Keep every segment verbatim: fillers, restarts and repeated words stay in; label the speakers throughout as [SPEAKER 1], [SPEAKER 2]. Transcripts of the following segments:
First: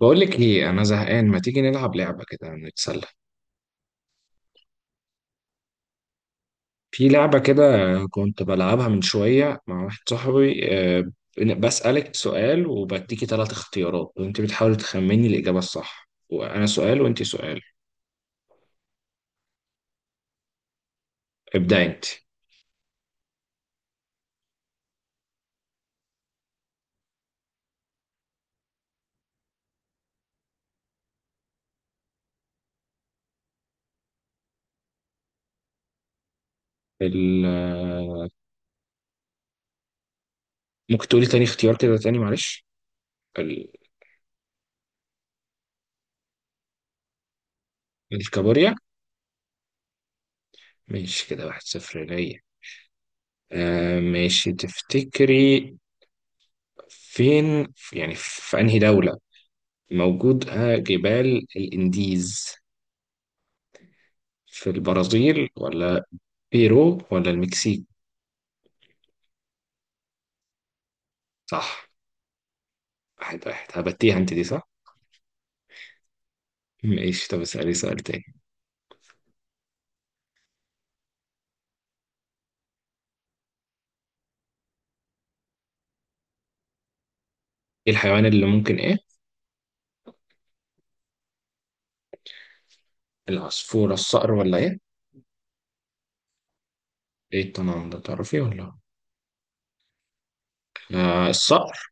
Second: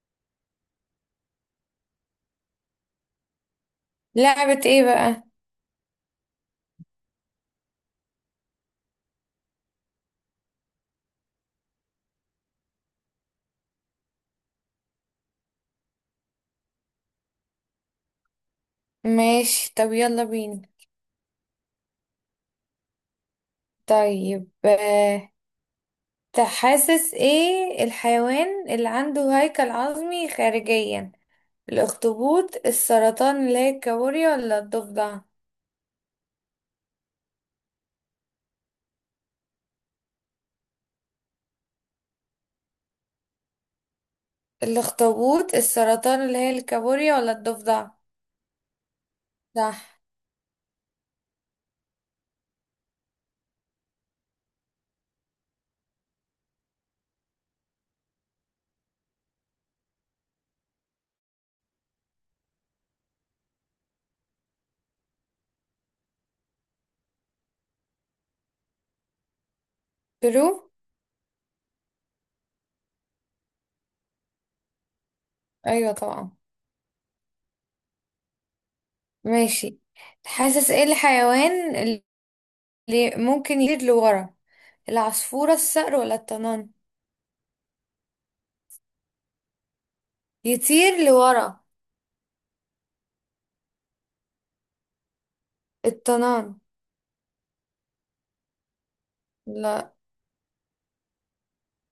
[SPEAKER 1] بقول لك ايه، انا زهقان. ما تيجي نلعب لعبه كده نتسلى.
[SPEAKER 2] لعبة ايه بقى؟
[SPEAKER 1] في لعبه كده كنت بلعبها من شويه مع واحد صاحبي. آه، بن- بسالك سؤال وبديكي ثلاث اختيارات وانت بتحاولي تخمني الاجابه الصح، وانا سؤال وانت سؤال.
[SPEAKER 2] ماشي، طب يلا بينا.
[SPEAKER 1] ابداي انت.
[SPEAKER 2] طيب، آه، تحاسس ايه الحيوان اللي عنده هيكل عظمي خارجيا؟ الاخطبوط، السرطان اللي هي الكابوريا، ولا الضفدع؟
[SPEAKER 1] ال- آه، ممكن تقولي تاني اختيار كده تاني، معلش. ال-
[SPEAKER 2] الاخطبوط، السرطان اللي هي الكابوريا، ولا الضفدع؟
[SPEAKER 1] الكابوريا.
[SPEAKER 2] صح.
[SPEAKER 1] ماشي كده واحد صفر ليا. آه، ماشي. تفتكري فين، يعني في انهي دوله موجود؟ آه، جبال الانديز في البرازيل، ولا بيرو، ولا المكسيك؟
[SPEAKER 2] ترو.
[SPEAKER 1] صح. واحد واحد. هبتيها انت دي صح.
[SPEAKER 2] ايوه طبعا.
[SPEAKER 1] ماشي، طب اسألي سؤال تاني.
[SPEAKER 2] ماشي. تحاسس ايه الحيوان اللي ممكن يطير لورا؟ العصفورة، الصقر ولا الطنان؟
[SPEAKER 1] ايه الحيوان اللي ممكن ايه؟
[SPEAKER 2] يطير لورا.
[SPEAKER 1] العصفورة، الصقر، ولا ايه؟
[SPEAKER 2] الطنان.
[SPEAKER 1] ايه التنوع ده، تعرفيه ولا؟
[SPEAKER 2] لا،
[SPEAKER 1] آه، الصقر.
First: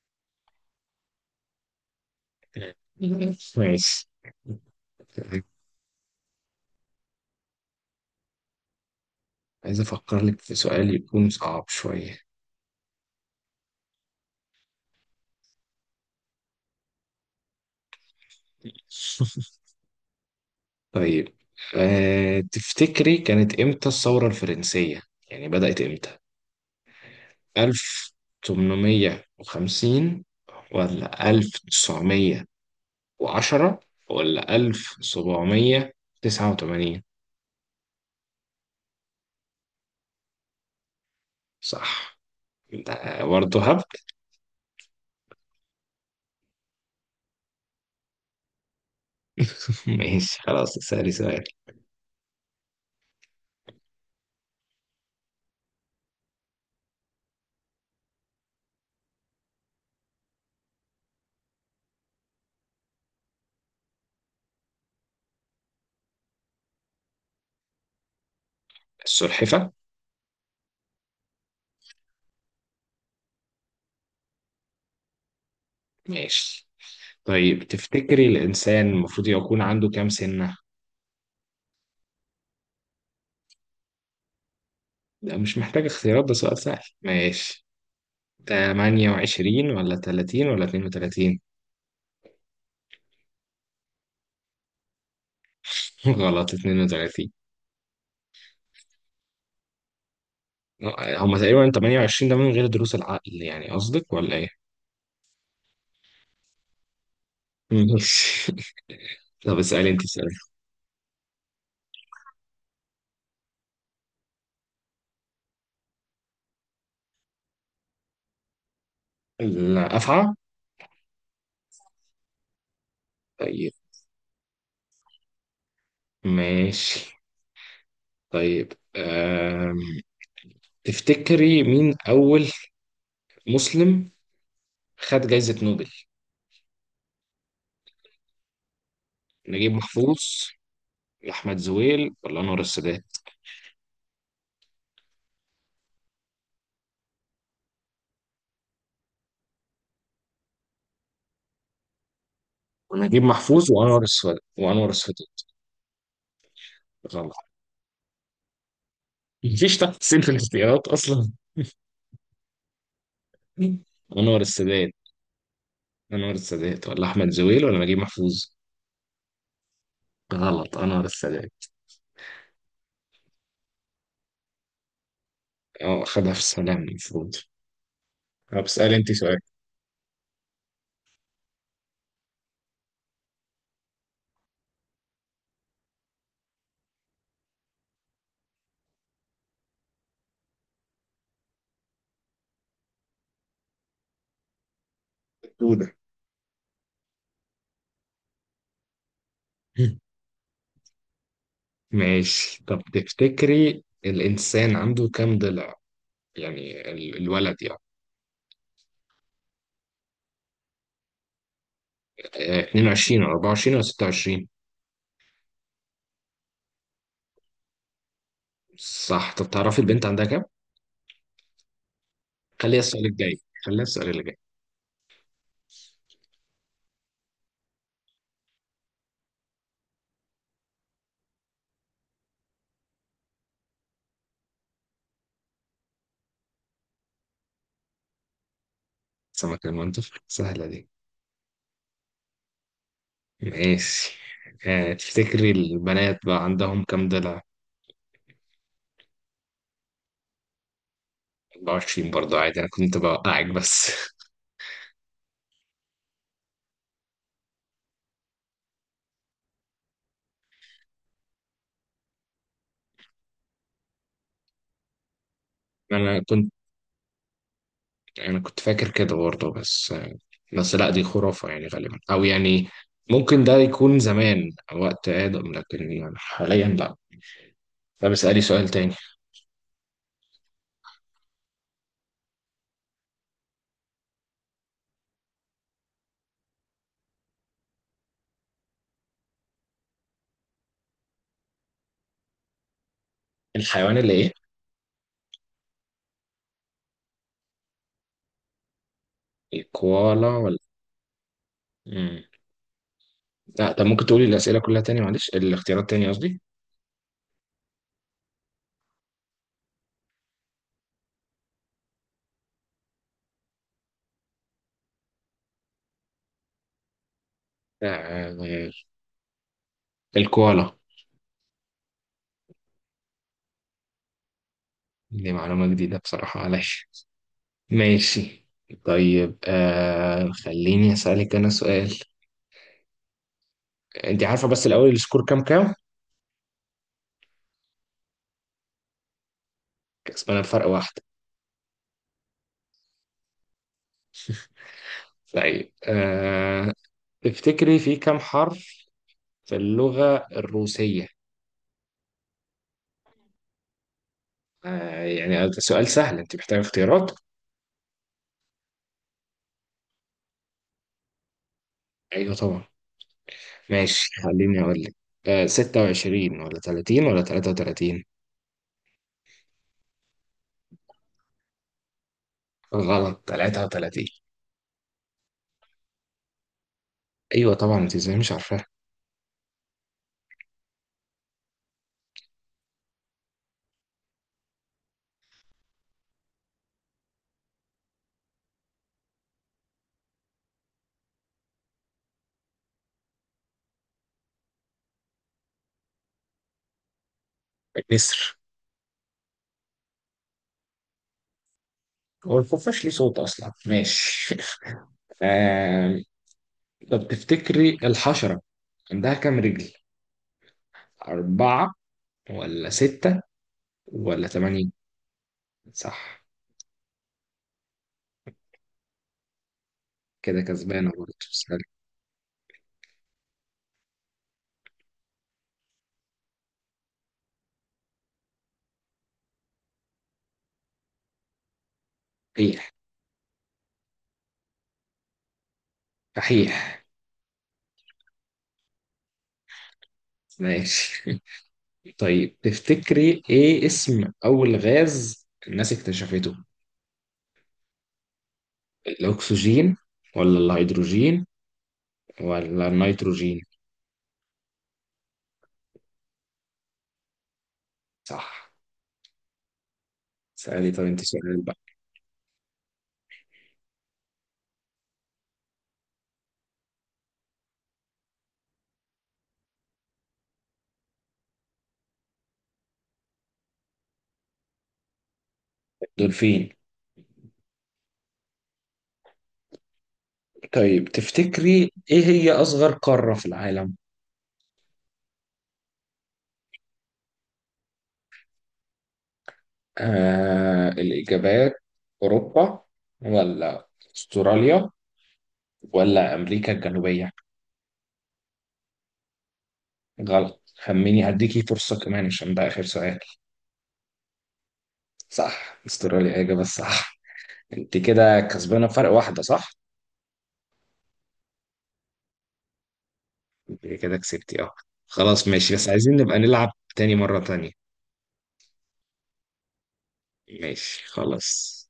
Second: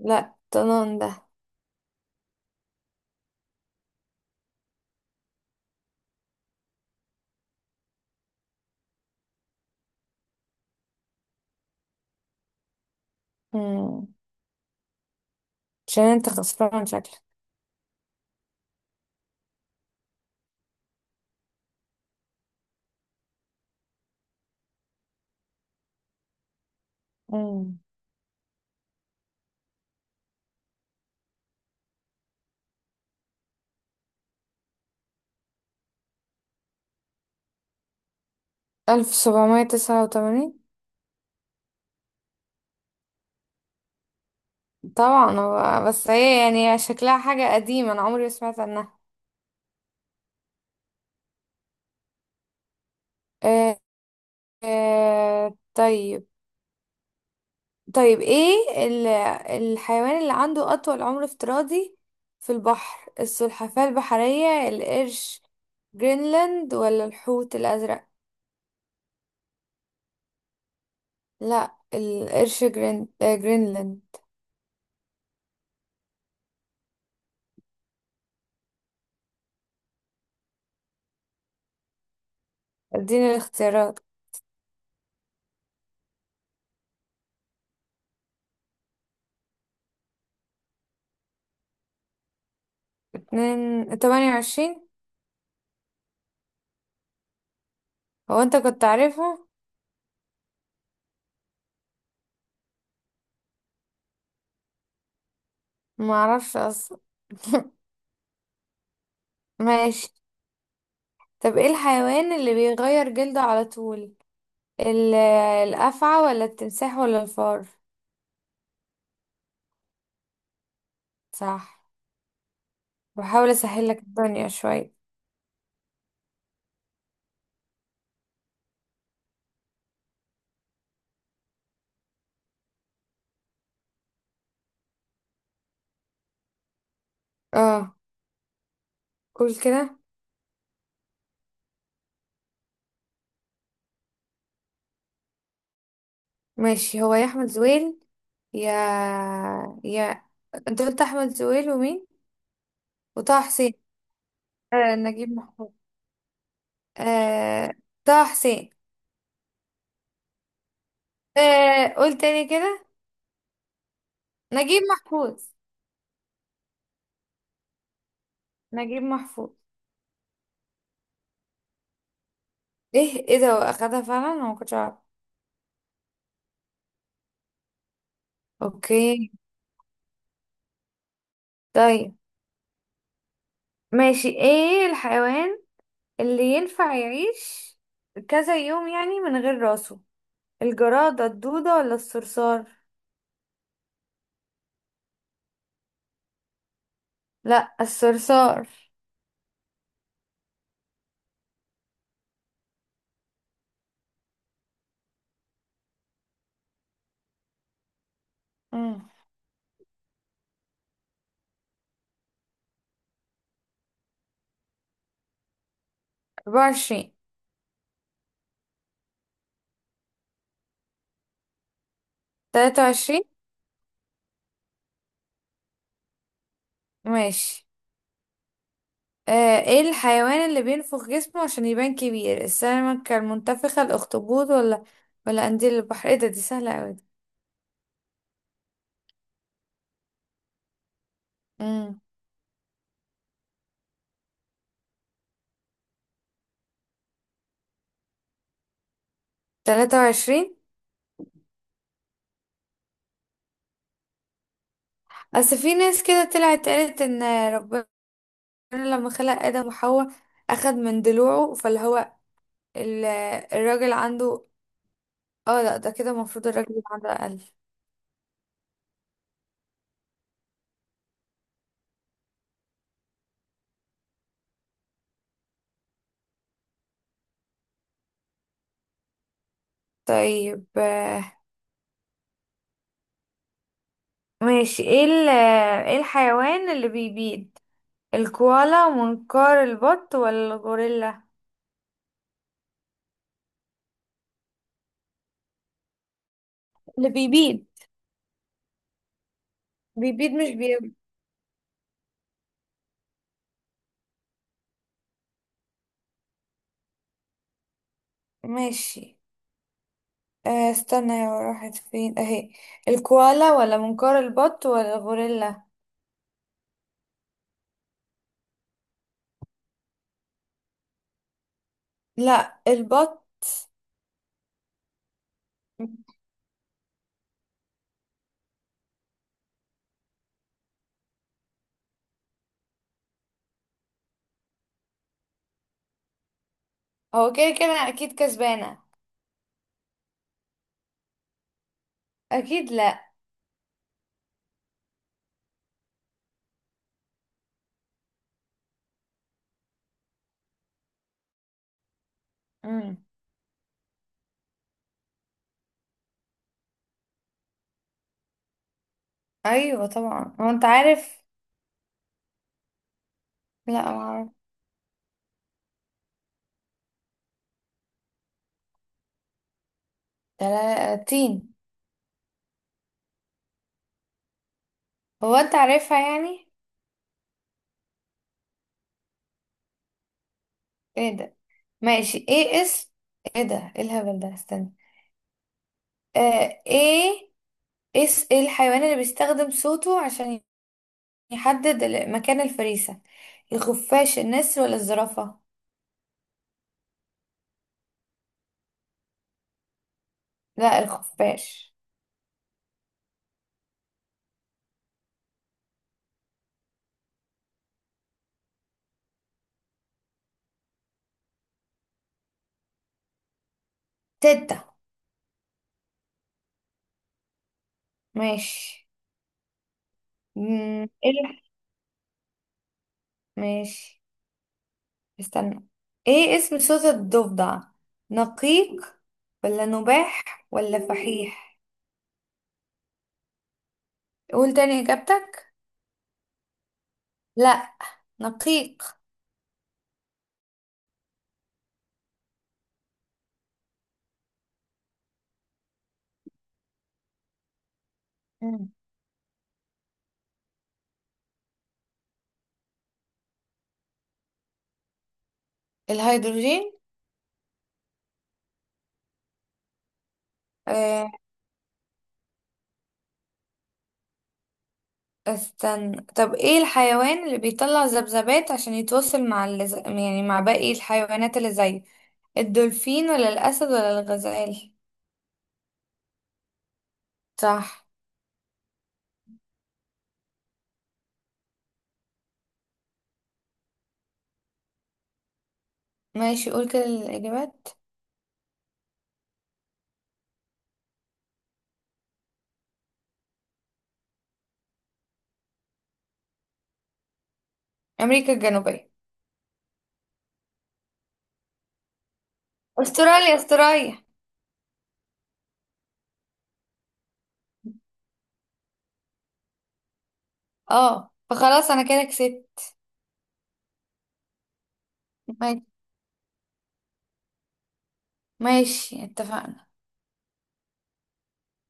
[SPEAKER 2] لا طنان ده.
[SPEAKER 1] ماشي. عايز افكر لك في سؤال يكون صعب شوية.
[SPEAKER 2] مم. عشان انت خسران شكلك.
[SPEAKER 1] طيب، أه تفتكري كانت امتى الثورة الفرنسية، يعني بدأت امتى؟
[SPEAKER 2] مم.
[SPEAKER 1] ألف تمنمية وخمسين، ولا ألف تسعمية وعشرة، ولا ألف سبعمية تسعة وتمانين؟
[SPEAKER 2] ألف سبعمية تسعة وتمانين.
[SPEAKER 1] صح. ده برضه هبد.
[SPEAKER 2] طبعا، هو بس هي يعني شكلها حاجة قديمة أنا عمري ما سمعت عنها.
[SPEAKER 1] ماشي خلاص، اسألي سؤال.
[SPEAKER 2] آه آه طيب. طيب، ايه ال- الحيوان اللي عنده أطول عمر افتراضي في البحر؟ السلحفاة البحرية، القرش جرينلاند، ولا الحوت الأزرق؟
[SPEAKER 1] السلحفة.
[SPEAKER 2] لا، القرش جرين... آه، جرينلاند.
[SPEAKER 1] ماشي. طيب تفتكري الإنسان المفروض يكون عنده كام سنة؟
[SPEAKER 2] اديني الاختيارات.
[SPEAKER 1] ده مش محتاج اختيارات، ده سؤال سهل. ماشي، تمانية وعشرين، ولا تلاتين، ولا اتنين وتلاتين؟
[SPEAKER 2] اتنين تمانية وعشرين،
[SPEAKER 1] غلط، اتنين وتلاتين.
[SPEAKER 2] هو انت كنت عارفها؟
[SPEAKER 1] آه، هما تقريبا تمانية وعشرين ده من غير دروس العقل، يعني قصدك ولا ايه؟
[SPEAKER 2] معرفش اصلا.
[SPEAKER 1] ماشي. طب اسألي انت
[SPEAKER 2] ماشي،
[SPEAKER 1] سؤال.
[SPEAKER 2] طب ايه الحيوان اللي بيغير جلده على طول؟ ال- الافعى، ولا التمساح، ولا الفار؟
[SPEAKER 1] لا، أفعى؟
[SPEAKER 2] صح. بحاول
[SPEAKER 1] طيب،
[SPEAKER 2] اسهل لك الدنيا شويه.
[SPEAKER 1] ماشي. طيب، آم، تفتكري مين أول مسلم خد جايزة نوبل؟
[SPEAKER 2] اه، قول
[SPEAKER 1] نجيب
[SPEAKER 2] كده.
[SPEAKER 1] محفوظ، أحمد زويل، ولا أنور السادات؟
[SPEAKER 2] ماشي، هو يا احمد زويل، يا يا انت قلت احمد زويل ومين؟
[SPEAKER 1] ونجيب
[SPEAKER 2] وطه
[SPEAKER 1] محفوظ
[SPEAKER 2] حسين.
[SPEAKER 1] وأنور السادات وأنور
[SPEAKER 2] آه، نجيب
[SPEAKER 1] السادات.
[SPEAKER 2] محفوظ.
[SPEAKER 1] غلط.
[SPEAKER 2] آه، طه حسين.
[SPEAKER 1] مفيش تحسين في الاختيارات أصلا.
[SPEAKER 2] آه قول تاني كده.
[SPEAKER 1] أنور
[SPEAKER 2] نجيب
[SPEAKER 1] السادات.
[SPEAKER 2] محفوظ.
[SPEAKER 1] أنور السادات، ولا أحمد زويل، ولا نجيب محفوظ؟
[SPEAKER 2] نجيب محفوظ.
[SPEAKER 1] غلط، أنور السادات.
[SPEAKER 2] ايه ايه ده واخدها فعلا، انا ما كنتش اعرف.
[SPEAKER 1] أه، خدها في السلام المفروض. طب اسألي أنت
[SPEAKER 2] اوكي.
[SPEAKER 1] سؤال.
[SPEAKER 2] طيب، ماشي، ايه الحيوان اللي ينفع يعيش كذا يوم يعني من غير راسه؟ الجرادة، الدودة، ولا الصرصار؟
[SPEAKER 1] دودة.
[SPEAKER 2] لا، الصرصار.
[SPEAKER 1] ماشي. طب تفتكري الإنسان عنده كام ضلع؟ يعني ال- الولد يعني.
[SPEAKER 2] امم
[SPEAKER 1] آه، اتنين وعشرين ولا اربعه وعشرين ولا ستة وعشرين؟
[SPEAKER 2] أربعة وعشرين،
[SPEAKER 1] صح. طب تعرفي البنت عندها كام؟ خليها السؤال
[SPEAKER 2] تلاتة وعشرين.
[SPEAKER 1] الجاي. خليها السؤال اللي جاي.
[SPEAKER 2] ماشي. آه ايه الحيوان اللي بينفخ جسمه عشان يبان كبير؟ السمكة المنتفخة، الاخطبوط، ولا ولا قنديل البحر؟ ايه ده، دي سهلة اوي.
[SPEAKER 1] سمك المنطق. سهلة دي.
[SPEAKER 2] امم
[SPEAKER 1] ماشي. آه، تفتكري البنات بقى عندهم كام دلع؟
[SPEAKER 2] تلاتة وعشرين.
[SPEAKER 1] اربعه وعشرين برضه، عادي أنا كنت بوقعك بس.
[SPEAKER 2] اصل في ناس كده طلعت قالت ان ربنا ربنا لما خلق آدم وحواء أخد من ضلوعه، فاللي هو ال- الراجل عنده، اه لا، ده كده
[SPEAKER 1] أنا
[SPEAKER 2] المفروض
[SPEAKER 1] كنت
[SPEAKER 2] الراجل يبقى عنده أقل.
[SPEAKER 1] أنا كنت فاكر كده برضه، بس آه، بس لا، دي خرافة يعني غالبا، أو يعني ممكن ده يكون زمان وقت آدم، لكن يعني حاليا لا. طب اسألي سؤال تاني.
[SPEAKER 2] طيب، آه، ماشي، ايه ال- ايه الحيوان اللي بيبيض؟ الكوالا، منقار البط، ولا الغوريلا؟
[SPEAKER 1] الحيوان اللي إيه؟
[SPEAKER 2] اللي بيبيض. بيبيض
[SPEAKER 1] الكوالا
[SPEAKER 2] مش
[SPEAKER 1] ولا؟
[SPEAKER 2] بي.
[SPEAKER 1] مم. لا، طب ممكن تقولي الأسئلة كلها تاني، معلش، الاختيارات تاني قصدي.
[SPEAKER 2] ماشي، آه، استنى، يا راحت فين اهي. الكوالا ولا منقار البط ولا الغوريلا؟
[SPEAKER 1] آه، آه، الكوالا.
[SPEAKER 2] لا، البط.
[SPEAKER 1] دي معلومة جديدة بصراحة، معلش. ماشي. طيب آه، خليني أسألك أنا سؤال. أنت عارفة بس الأول السكور كام كام؟
[SPEAKER 2] هو كده كده اكيد كسبانة.
[SPEAKER 1] كسبانة بفرق واحدة.
[SPEAKER 2] اكيد لا.
[SPEAKER 1] طيب آه، تفتكري في كام حرف في اللغة الروسية؟
[SPEAKER 2] مم.
[SPEAKER 1] آه يعني ده سؤال سهل، أنت محتاجة اختيارات؟
[SPEAKER 2] ايوه طبعا، هو انت عارف؟
[SPEAKER 1] أيوه طبعا.
[SPEAKER 2] لا، ما
[SPEAKER 1] ماشي،
[SPEAKER 2] اعرف.
[SPEAKER 1] خليني أقول لك. آه، ستة وعشرين ولا تلاتين ولا تلاتة وتلاتين؟
[SPEAKER 2] تلاتين.
[SPEAKER 1] غلط، ثلاثة وثلاثين.
[SPEAKER 2] هو انت عارفها يعني.
[SPEAKER 1] ايوه طبعا، انت ازاي مش عارفاها؟
[SPEAKER 2] ايه ده. ماشي، ايه اسم، ايه ده، ايه الهبل ده، استنى. آه ايه. اس ايه الحيوان اللي بيستخدم صوته عشان يحدد ال- مكان الفريسة؟ الخفاش، النسر، ولا الزرافة؟
[SPEAKER 1] النسر.
[SPEAKER 2] لا، الخفاش.
[SPEAKER 1] هو الخفاش ليه صوت اصلا؟ ماشي. آه، طب تفتكري الحشره عندها كام رجل؟ اربعه، ولا سته، ولا
[SPEAKER 2] تتة.
[SPEAKER 1] ثمانيه؟ صح.
[SPEAKER 2] ماشي.
[SPEAKER 1] كده
[SPEAKER 2] مم،
[SPEAKER 1] كسبانه
[SPEAKER 2] ايه
[SPEAKER 1] برضه،
[SPEAKER 2] الح-
[SPEAKER 1] سهل.
[SPEAKER 2] ماشي. استنى، ايه اسم صوت الضفدع؟ نقيق، ولا نباح، ولا فحيح؟
[SPEAKER 1] صحيح.
[SPEAKER 2] قول تاني إجابتك.
[SPEAKER 1] صحيح.
[SPEAKER 2] لا، نقيق.
[SPEAKER 1] ماشي. طيب تفتكري ايه اسم اول غاز الناس اكتشفته؟
[SPEAKER 2] مم.
[SPEAKER 1] الاكسجين، ولا الهيدروجين، ولا النيتروجين؟
[SPEAKER 2] الهيدروجين.
[SPEAKER 1] صح. سألي طب انت
[SPEAKER 2] آه
[SPEAKER 1] سؤال بقى.
[SPEAKER 2] استنى، طب ايه الحيوان اللي بيطلع ذبذبات عشان يتواصل مع اللز... يعني مع باقي الحيوانات اللي زيه؟ الدولفين، ولا الأسد، ولا الغزال؟
[SPEAKER 1] دولفين.
[SPEAKER 2] صح.
[SPEAKER 1] طيب تفتكري إيه هي أصغر قارة في العالم؟
[SPEAKER 2] ماشي، قول كده الإجابات.
[SPEAKER 1] آه، الإجابات. أوروبا، ولا أستراليا، ولا أمريكا الجنوبية؟
[SPEAKER 2] أمريكا الجنوبية.
[SPEAKER 1] غلط. خميني هديكي فرصة كمان عشان ده آخر سؤال.
[SPEAKER 2] أستراليا، أستراليا.
[SPEAKER 1] صح، أستراليا إجابة الصح. أنت كده كسبانة بفرق واحدة صح؟
[SPEAKER 2] اه، فخلاص أنا كده كسبت.
[SPEAKER 1] أنت كده كسبتي، أه. خلاص ماشي،
[SPEAKER 2] ماشي،
[SPEAKER 1] بس عايزين نبقى نلعب تاني مرة تانية.
[SPEAKER 2] ماشي، اتفقنا.
[SPEAKER 1] ماشي خلاص.